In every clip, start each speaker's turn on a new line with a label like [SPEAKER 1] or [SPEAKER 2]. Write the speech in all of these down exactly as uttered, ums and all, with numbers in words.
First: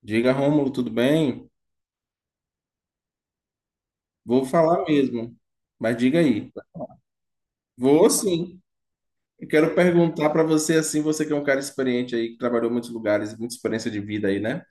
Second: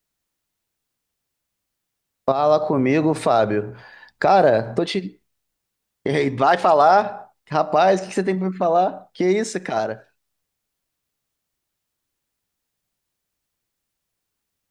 [SPEAKER 1] Diga, Rômulo, tudo bem?
[SPEAKER 2] Fala comigo, Fábio.
[SPEAKER 1] Vou
[SPEAKER 2] Cara, tô
[SPEAKER 1] falar
[SPEAKER 2] te.
[SPEAKER 1] mesmo, mas diga
[SPEAKER 2] Ei,
[SPEAKER 1] aí.
[SPEAKER 2] vai falar? Rapaz, o
[SPEAKER 1] Vou
[SPEAKER 2] que que você tem pra me
[SPEAKER 1] sim.
[SPEAKER 2] falar? Que
[SPEAKER 1] Eu
[SPEAKER 2] isso,
[SPEAKER 1] quero
[SPEAKER 2] cara?
[SPEAKER 1] perguntar para você, assim, você que é um cara experiente aí, que trabalhou em muitos lugares, muita experiência de vida aí, né?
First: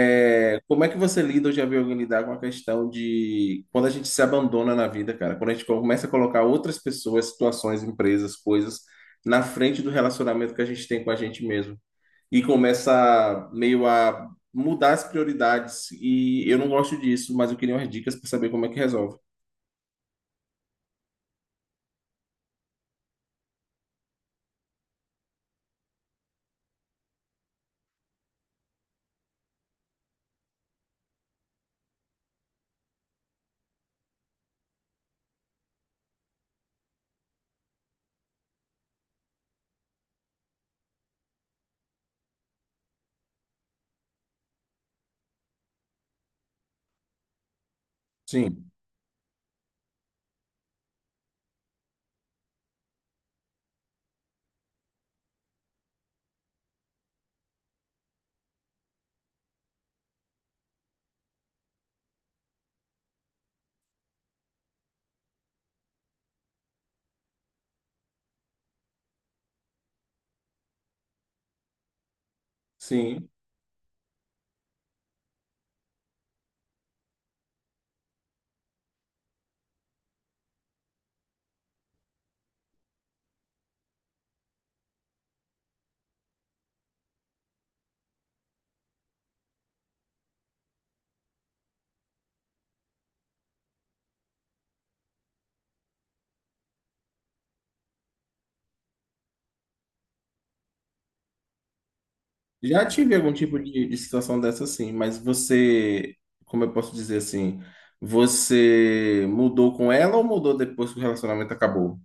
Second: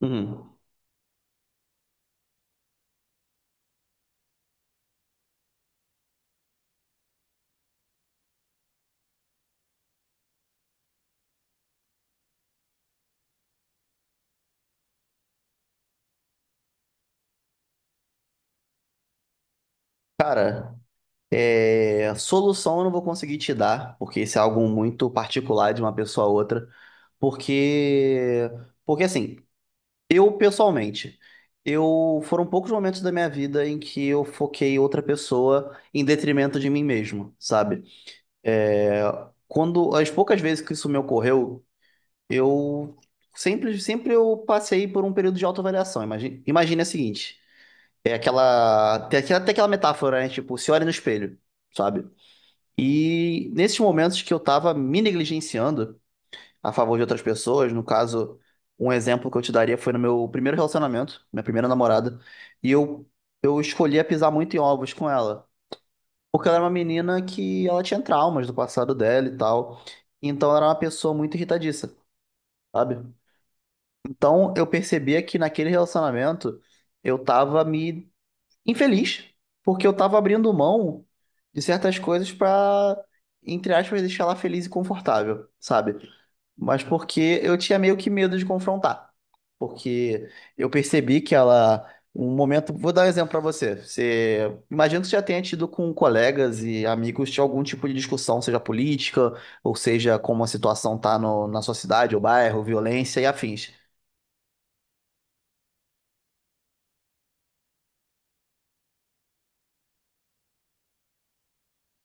[SPEAKER 2] Hum.
[SPEAKER 1] Como é que você lida, ou já viu alguém lidar com a questão de quando a gente se abandona na vida, cara? Quando a gente começa a colocar outras pessoas, situações, empresas, coisas na frente do relacionamento que a gente tem com a gente mesmo e começa meio a mudar as prioridades. E eu não gosto disso, mas eu queria umas dicas para saber como é que resolve.
[SPEAKER 2] Cara, é... solução eu não vou conseguir te dar, porque isso é algo muito particular de uma pessoa a outra. Porque. Porque assim, eu pessoalmente, eu foram poucos momentos da minha vida em que eu foquei outra pessoa em detrimento de mim mesmo, sabe? É, Quando as poucas vezes que isso me ocorreu, eu sempre, sempre eu passei por um período de autoavaliação. Imagina, imagina o seguinte, é
[SPEAKER 1] Sim,
[SPEAKER 2] aquela, tem aquela, tem aquela metáfora, né? Tipo, se olha no espelho, sabe? E nesses momentos que eu tava me negligenciando a favor de outras pessoas, no caso, um exemplo que eu te daria foi no meu primeiro relacionamento, minha primeira namorada, e eu, eu escolhia pisar muito em ovos com ela, porque ela era uma menina que ela tinha traumas do passado dela e tal, então ela era uma pessoa muito irritadiça, sabe?
[SPEAKER 1] sim.
[SPEAKER 2] Então eu percebia que naquele relacionamento eu tava me infeliz, porque eu tava abrindo mão de certas coisas pra, entre aspas, deixar ela feliz e confortável, sabe? Mas porque eu tinha meio que medo de confrontar. Porque eu percebi que ela, um momento, vou dar um exemplo pra você. Você imagina que você já tenha tido com colegas e amigos de algum tipo de discussão, seja política, ou seja, como a situação tá no- na sua cidade ou bairro,
[SPEAKER 1] Já tive
[SPEAKER 2] violência e
[SPEAKER 1] algum tipo
[SPEAKER 2] afins.
[SPEAKER 1] de, de situação dessa, sim, mas você, como eu posso dizer assim, você mudou com ela ou mudou depois que o relacionamento acabou?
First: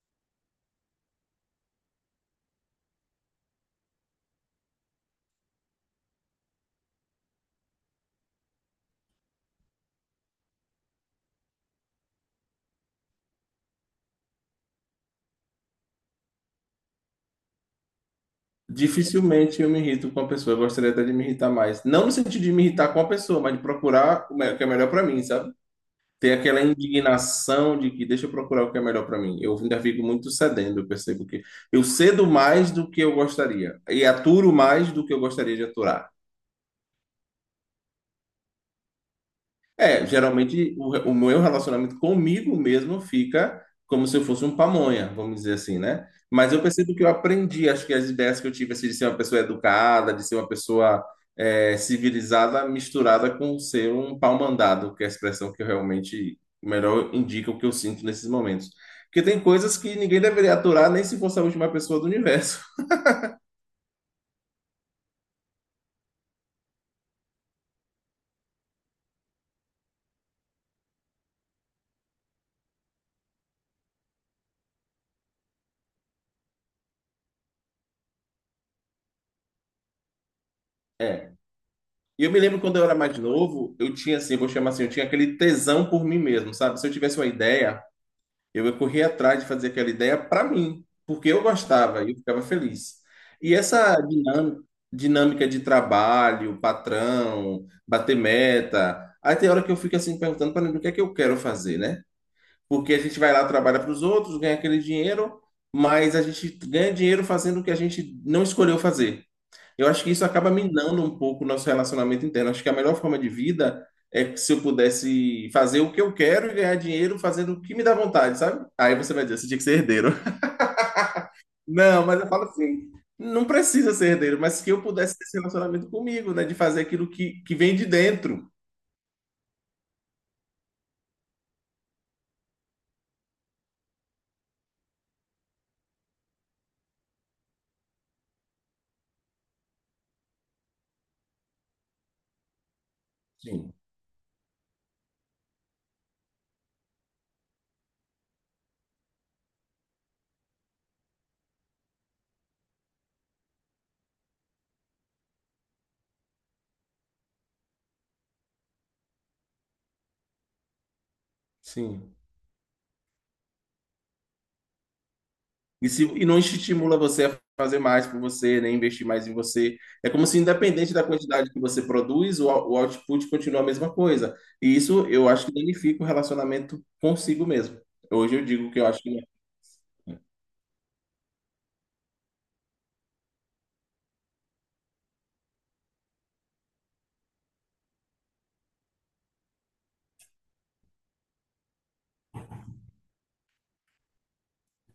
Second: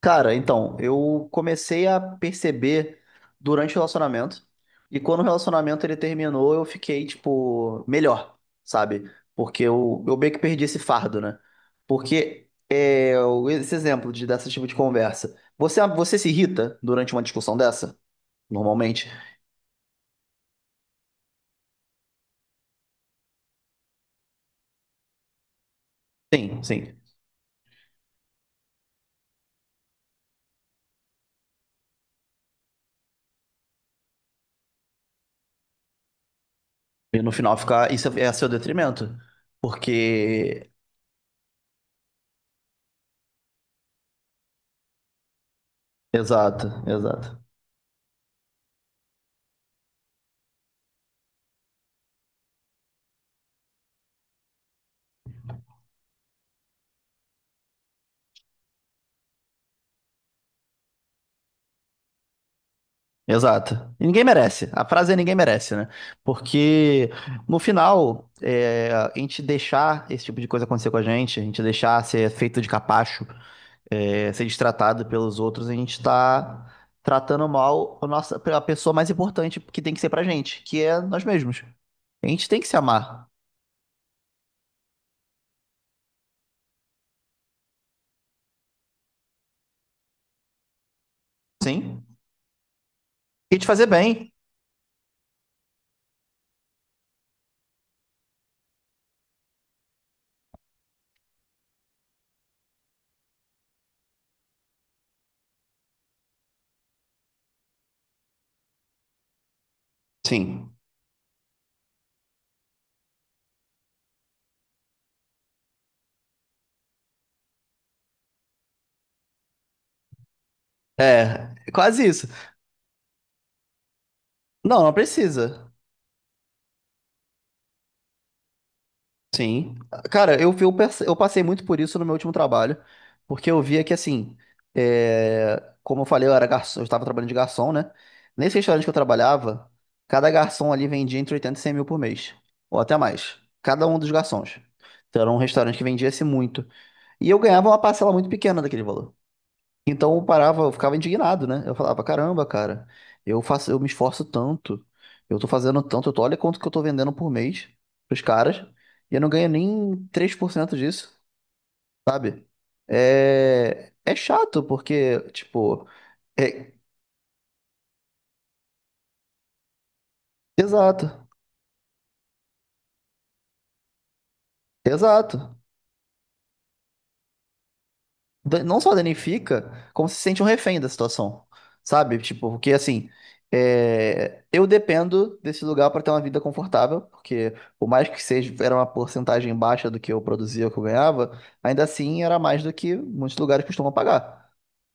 [SPEAKER 2] Cara, então, eu comecei a perceber durante o relacionamento, e quando o relacionamento ele terminou, eu fiquei, tipo, melhor, sabe? Porque eu, eu meio que perdi esse fardo, né? Porque é, o- esse exemplo de, desse tipo de conversa. Você, você se irrita durante uma discussão dessa, normalmente?
[SPEAKER 1] Dificilmente eu me irrito com a pessoa, eu gostaria até de me irritar mais. Não no sentido de me irritar com a pessoa, mas de procurar o me- o que é melhor para mim, sabe? Ter aquela
[SPEAKER 2] Sim, sim.
[SPEAKER 1] indignação de que deixa eu procurar o que é melhor para mim. Eu ainda fico muito cedendo, eu percebo que eu cedo mais do que eu gostaria e aturo mais do que eu gostaria de aturar.
[SPEAKER 2] E no final ficar, isso é, é a seu detrimento.
[SPEAKER 1] É,
[SPEAKER 2] Porque.
[SPEAKER 1] geralmente o, re- o meu relacionamento comigo mesmo fica como se eu fosse um pamonha, vamos dizer assim, né? Mas eu
[SPEAKER 2] Exato,
[SPEAKER 1] percebo que eu
[SPEAKER 2] exato.
[SPEAKER 1] aprendi, acho que as ideias que eu tive, assim, de ser uma pessoa educada, de ser uma pessoa é, civilizada, misturada com ser um pau-mandado, que é a expressão que eu realmente melhor indica o que eu sinto nesses momentos. Porque tem coisas que ninguém deveria aturar, nem se fosse a última pessoa do universo.
[SPEAKER 2] Exato. E ninguém merece. A frase é ninguém merece, né? Porque no final, é, a gente deixar esse tipo de coisa acontecer com a gente, a gente deixar ser feito de capacho, é, ser destratado pelos outros, a gente tá tratando mal a nossa, a pessoa mais importante que tem que ser pra gente, que é nós
[SPEAKER 1] É.
[SPEAKER 2] mesmos.
[SPEAKER 1] E
[SPEAKER 2] A
[SPEAKER 1] eu me
[SPEAKER 2] gente tem
[SPEAKER 1] lembro
[SPEAKER 2] que se
[SPEAKER 1] quando eu era mais
[SPEAKER 2] amar,
[SPEAKER 1] novo, eu tinha assim, eu vou chamar assim, eu tinha aquele tesão por mim mesmo, sabe? Se eu tivesse uma ideia. Eu corri atrás de fazer aquela ideia para mim, porque eu
[SPEAKER 2] sim?
[SPEAKER 1] gostava e eu ficava feliz. E
[SPEAKER 2] E te fazer
[SPEAKER 1] essa
[SPEAKER 2] bem,
[SPEAKER 1] dinâmica, dinâmica de trabalho, patrão, bater meta, aí tem hora que eu fico assim perguntando para mim o que é que eu quero fazer, né? Porque a gente vai lá, trabalha para os outros, ganha aquele dinheiro, mas a gente ganha dinheiro fazendo o que a gente não escolheu fazer. Eu acho que isso acaba
[SPEAKER 2] sim.
[SPEAKER 1] minando um pouco o nosso relacionamento interno. Acho que a melhor forma de vida é que, se eu pudesse fazer o que eu quero e ganhar dinheiro fazendo o que me dá vontade, sabe? Aí você vai dizer, você tinha que ser herdeiro.
[SPEAKER 2] É, quase
[SPEAKER 1] Não, mas
[SPEAKER 2] isso.
[SPEAKER 1] eu falo assim, não precisa ser herdeiro, mas que
[SPEAKER 2] Não,
[SPEAKER 1] eu
[SPEAKER 2] não
[SPEAKER 1] pudesse ter esse
[SPEAKER 2] precisa.
[SPEAKER 1] relacionamento comigo, né? De fazer aquilo que, que vem de dentro.
[SPEAKER 2] Sim. Cara, eu, eu, perce- eu passei muito por isso no meu último trabalho, porque eu via que, assim, é, como eu falei, eu era garçom, eu estava trabalhando de garçom, né? Nesse restaurante que eu trabalhava, cada garçom ali vendia entre oitenta e cem mil por mês, ou até mais,
[SPEAKER 1] Sim,
[SPEAKER 2] cada um dos garçons. Então era um restaurante que vendia-se muito. E eu ganhava uma parcela muito pequena daquele valor. Então eu parava, eu ficava indignado, né? Eu falava, caramba, cara, eu faço, eu me esforço tanto, eu tô fazendo tanto, eu tô, olha quanto que eu tô vendendo por mês pros caras, e eu não ganho nem três por cento disso,
[SPEAKER 1] sim.
[SPEAKER 2] sabe? É, é chato, porque, tipo,
[SPEAKER 1] E, se, e não
[SPEAKER 2] é...
[SPEAKER 1] estimula você a fazer mais por você, nem investir mais em você. É como se, independente da
[SPEAKER 2] Exato,
[SPEAKER 1] quantidade que você produz, o, o output continua a mesma coisa. E isso eu acho que
[SPEAKER 2] exato.
[SPEAKER 1] danifica o relacionamento consigo mesmo. Hoje eu
[SPEAKER 2] Da-
[SPEAKER 1] digo que
[SPEAKER 2] não
[SPEAKER 1] eu
[SPEAKER 2] só
[SPEAKER 1] acho que
[SPEAKER 2] danifica, como se sente um refém da situação, sabe? Tipo, porque assim, é, eu dependo desse lugar para ter uma vida confortável, porque por mais que seja era uma porcentagem baixa do que eu produzia, o que eu ganhava, ainda assim era mais do que muitos lugares costumam pagar.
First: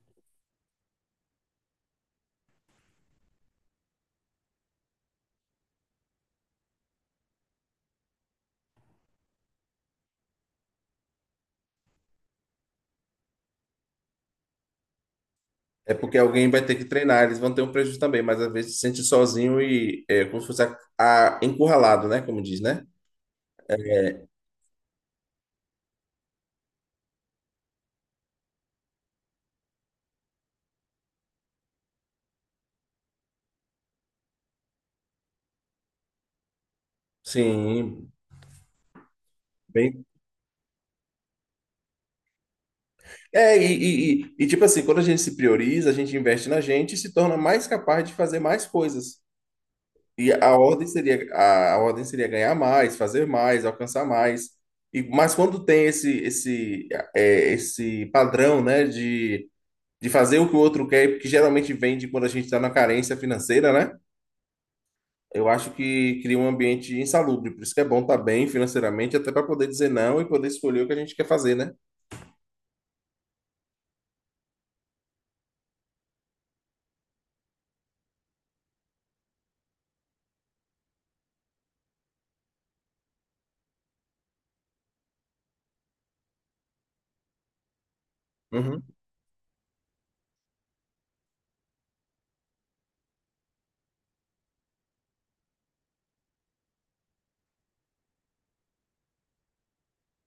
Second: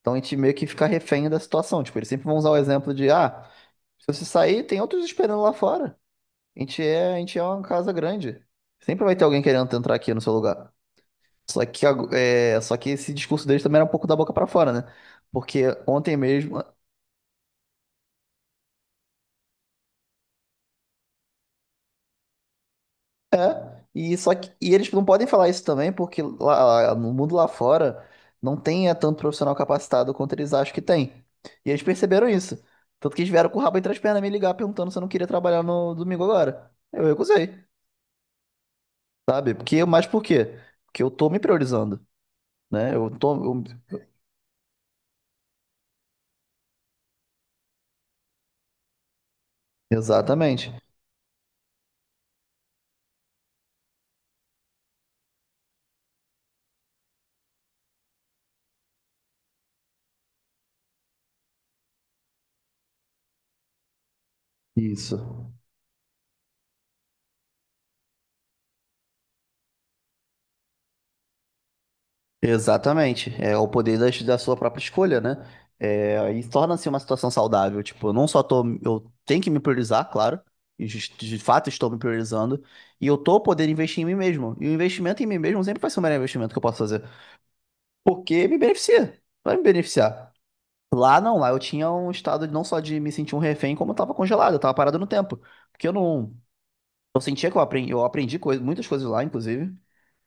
[SPEAKER 2] Então a gente meio que fica refém da situação. Tipo, eles sempre vão usar o exemplo de, ah, se você sair, tem outros esperando lá fora. A gente é, a gente é uma casa grande. Sempre vai ter alguém querendo entrar aqui no seu lugar. Só que, ag- é, só que esse discurso deles também era um pouco da boca pra fora, né? Porque
[SPEAKER 1] é
[SPEAKER 2] ontem
[SPEAKER 1] porque alguém
[SPEAKER 2] mesmo.
[SPEAKER 1] vai ter que treinar, eles vão ter um prejuízo também, mas às vezes se sente sozinho e é como se fosse a, a- encurralado, né? Como diz, né?
[SPEAKER 2] É, e,
[SPEAKER 1] É,
[SPEAKER 2] só que, e eles não podem falar isso também, porque lá, no mundo lá fora não tem é, tanto profissional capacitado quanto eles acham que tem. E eles perceberam isso. Tanto que eles vieram com o rabo entre as pernas me ligar perguntando se eu não queria trabalhar no domingo agora. Eu recusei,
[SPEAKER 1] sim,
[SPEAKER 2] sabe? Porque, mas
[SPEAKER 1] bem.
[SPEAKER 2] por quê? Porque eu tô me priorizando, né? Eu tô.
[SPEAKER 1] É,
[SPEAKER 2] eu-
[SPEAKER 1] e, e, e- e, tipo assim, quando a gente se prioriza, a gente investe na gente e se torna mais capaz de fazer mais coisas. E a
[SPEAKER 2] Exatamente.
[SPEAKER 1] ordem seria a, a ordem seria ganhar mais, fazer mais, alcançar mais. E, mas quando tem esse esse é, esse padrão, né, de, de fazer o que o outro quer, que geralmente vem de quando a gente está na carência financeira, né?
[SPEAKER 2] Isso.
[SPEAKER 1] Eu acho que cria um ambiente insalubre. Por isso que é bom estar bem financeiramente, até para poder dizer não e poder escolher o que a gente quer fazer, né?
[SPEAKER 2] Exatamente. É o poder das- da, sua própria escolha, né? É, e torna-se uma situação saudável. Tipo, eu não só tô. Eu tenho que me priorizar, claro. E jus- de fato estou me priorizando. E eu tô podendo investir em mim mesmo. E o investimento em mim mesmo sempre vai ser o melhor investimento que eu posso fazer. Porque me
[SPEAKER 1] Uhum,
[SPEAKER 2] beneficia. Vai me beneficiar. Lá não, lá eu tinha um estado de- não só de me sentir um refém, como eu tava congelado, eu tava parado no tempo. Porque eu não. Eu sentia que eu aprendi, eu aprendi coisa, muitas coisas lá, inclusive.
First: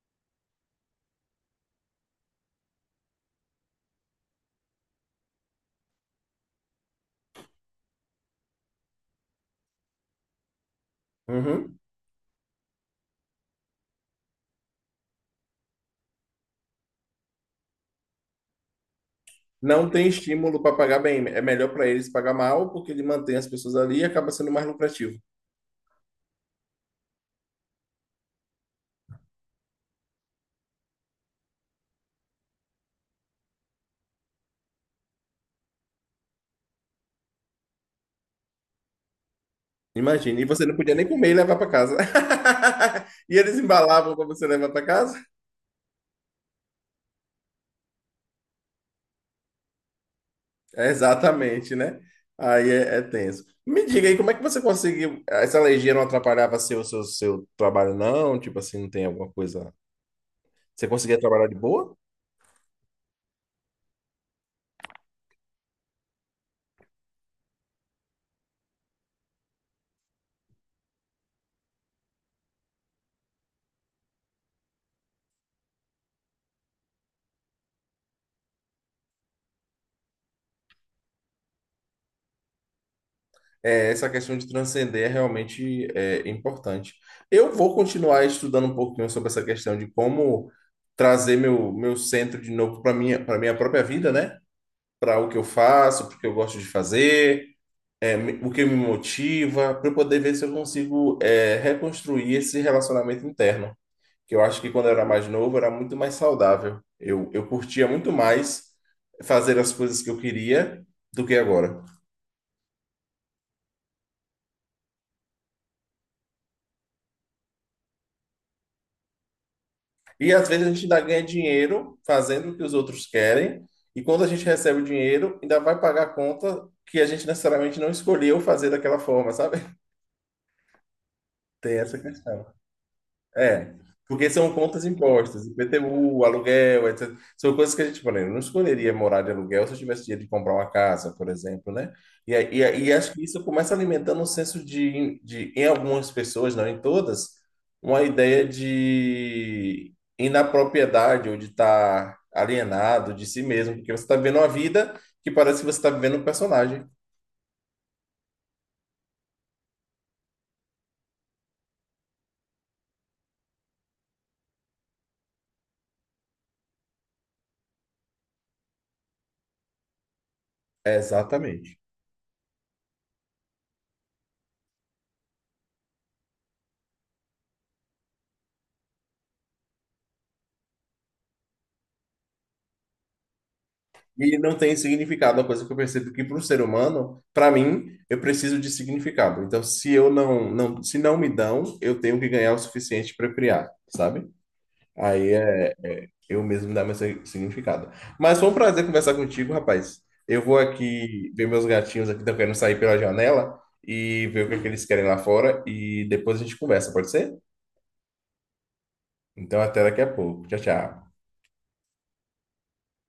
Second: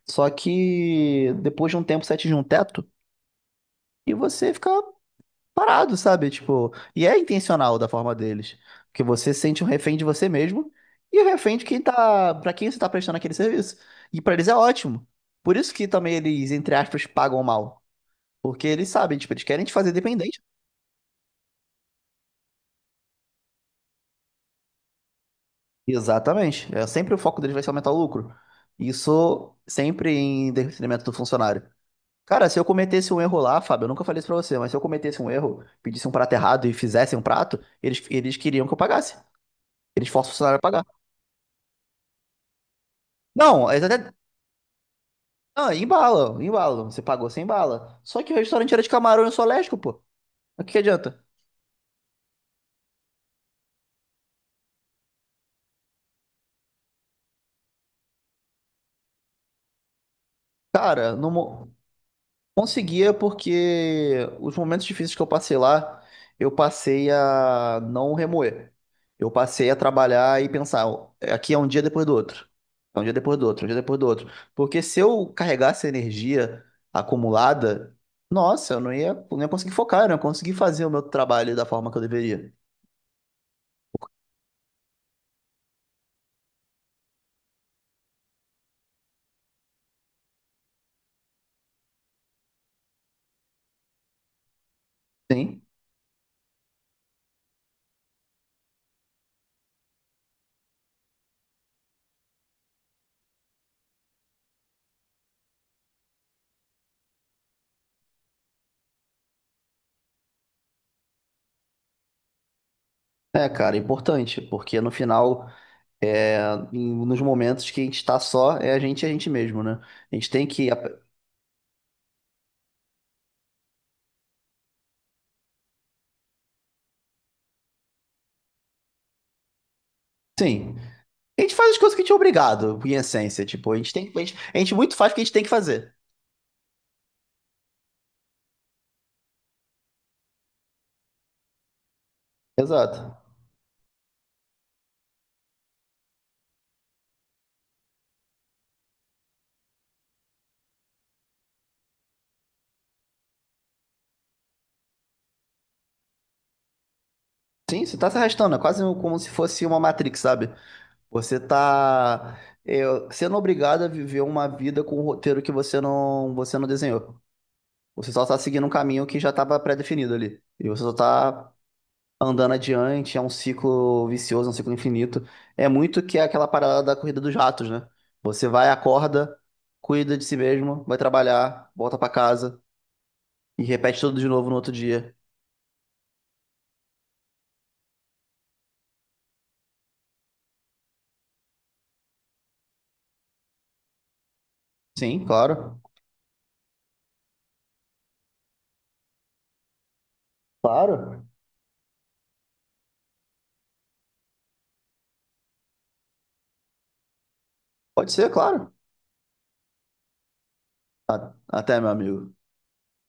[SPEAKER 2] Só que depois de um tempo você atinge um teto. E você fica parado, sabe? Tipo, e é intencional da forma deles, que você sente um refém de você mesmo e o refém de
[SPEAKER 1] uhum.
[SPEAKER 2] quem tá, pra quem você tá prestando aquele serviço. E pra eles é ótimo. Por isso que também eles, entre aspas, pagam mal, porque eles sabem, tipo, eles querem te
[SPEAKER 1] Não
[SPEAKER 2] fazer
[SPEAKER 1] tem
[SPEAKER 2] dependente.
[SPEAKER 1] estímulo para pagar bem. É melhor para eles pagar mal, porque ele mantém as pessoas ali e acaba sendo mais lucrativo.
[SPEAKER 2] Exatamente. É sempre o foco deles vai ser aumentar o lucro. Isso sempre em detrimento do funcionário. Cara, se eu cometesse um erro lá, Fábio, eu nunca falei isso pra você, mas se eu cometesse um erro, pedisse um prato errado e fizesse um prato, eles, eles queriam que eu pagasse. Eles forçam o
[SPEAKER 1] Imagina, e
[SPEAKER 2] funcionário a
[SPEAKER 1] você não
[SPEAKER 2] pagar.
[SPEAKER 1] podia nem comer e levar para casa. E eles
[SPEAKER 2] Não, eles até,
[SPEAKER 1] embalavam para você levar para casa?
[SPEAKER 2] ah, embala, embala. Você pagou sem bala. Só que o restaurante era de camarão e soléstico, pô. O que que
[SPEAKER 1] É,
[SPEAKER 2] adianta?
[SPEAKER 1] exatamente, né? Aí é, é tenso. Me diga aí, como é que você conseguiu? Essa alergia não atrapalhava seu, seu, seu trabalho, não? Tipo assim, não tem alguma coisa. Você
[SPEAKER 2] Cara,
[SPEAKER 1] conseguia
[SPEAKER 2] não
[SPEAKER 1] trabalhar de
[SPEAKER 2] mo-
[SPEAKER 1] boa?
[SPEAKER 2] conseguia porque os momentos difíceis que eu passei lá, eu passei a não remoer. Eu passei a trabalhar e pensar, "Ó, aqui é um dia depois do outro. É um dia depois do outro, é um dia depois do outro. Porque se eu carregasse a energia acumulada, nossa, eu não ia, não ia conseguir focar, eu não ia conseguir fazer o meu trabalho da forma que eu deveria.
[SPEAKER 1] É, essa questão de transcender é realmente é, importante. Eu vou continuar estudando um pouquinho sobre essa questão de como trazer meu, meu centro de novo para minha, para minha própria vida, né? Para o que eu
[SPEAKER 2] Sim.
[SPEAKER 1] faço, porque eu gosto de fazer. É, me- o que me motiva, para eu poder ver se eu consigo é, reconstruir esse relacionamento interno, que eu acho que quando eu era mais novo era muito mais saudável. Eu, eu curtia muito mais fazer as coisas que eu queria do que agora.
[SPEAKER 2] É, cara, é importante, porque no final. É, em- Nos momentos que a gente está só, é a gente e a gente mesmo, né? A gente
[SPEAKER 1] E
[SPEAKER 2] tem
[SPEAKER 1] às vezes
[SPEAKER 2] que.
[SPEAKER 1] a gente ainda
[SPEAKER 2] ap-
[SPEAKER 1] ganha dinheiro fazendo o que os outros querem, e quando a gente recebe o dinheiro, ainda vai pagar a conta que a gente necessariamente não escolheu fazer daquela forma, sabe?
[SPEAKER 2] Sim. A gente faz as
[SPEAKER 1] Tem
[SPEAKER 2] coisas
[SPEAKER 1] essa
[SPEAKER 2] que a gente é
[SPEAKER 1] questão.
[SPEAKER 2] obrigado, em essência. Tipo,
[SPEAKER 1] É,
[SPEAKER 2] a gente tem, a
[SPEAKER 1] porque
[SPEAKER 2] gente,
[SPEAKER 1] são
[SPEAKER 2] a gente
[SPEAKER 1] contas
[SPEAKER 2] muito faz o que a gente tem
[SPEAKER 1] impostas,
[SPEAKER 2] que fazer.
[SPEAKER 1] I P T U, aluguel, etcétera. São coisas que a gente, por exemplo, não escolheria morar de aluguel se eu tivesse dinheiro de comprar uma casa, por exemplo, né? E, aí- e, aí- e acho
[SPEAKER 2] Exato.
[SPEAKER 1] que isso começa alimentando um senso de, de, em algumas pessoas, não em todas, uma ideia de inapropriedade ou de estar alienado de si mesmo, porque você está vivendo uma vida que parece que você está vivendo um personagem.
[SPEAKER 2] Sim, você tá se arrastando, é quase um, como se fosse uma Matrix, sabe? Você tá é, sendo obrigado a viver uma vida com um roteiro que você não, você não desenhou. Você só tá seguindo um caminho que já tava pré-definido ali. E você só
[SPEAKER 1] É,
[SPEAKER 2] tá
[SPEAKER 1] exatamente.
[SPEAKER 2] andando adiante, é um ciclo vicioso, é um ciclo infinito. É muito que é aquela parada da corrida dos ratos, né? Você vai, acorda, cuida de si mesmo, vai trabalhar, volta pra casa e repete tudo de
[SPEAKER 1] E
[SPEAKER 2] novo no
[SPEAKER 1] não
[SPEAKER 2] outro
[SPEAKER 1] tem
[SPEAKER 2] dia.
[SPEAKER 1] significado. Uma coisa que eu percebo que para o ser humano, para mim, eu preciso de significado. Então, se eu não, não, se não me dão, eu tenho que ganhar o suficiente para criar, sabe?
[SPEAKER 2] Sim,
[SPEAKER 1] Aí é
[SPEAKER 2] claro.
[SPEAKER 1] eu mesmo dar meu si- significado. Mas foi um prazer conversar contigo, rapaz. Eu vou
[SPEAKER 2] Claro.
[SPEAKER 1] aqui ver meus gatinhos aqui, estão querendo sair pela janela e ver o que, é que eles querem lá fora e depois a gente conversa, pode ser?
[SPEAKER 2] Pode ser, claro.
[SPEAKER 1] Então, até daqui a pouco. Tchau, tchau.
[SPEAKER 2] A- até, meu amigo.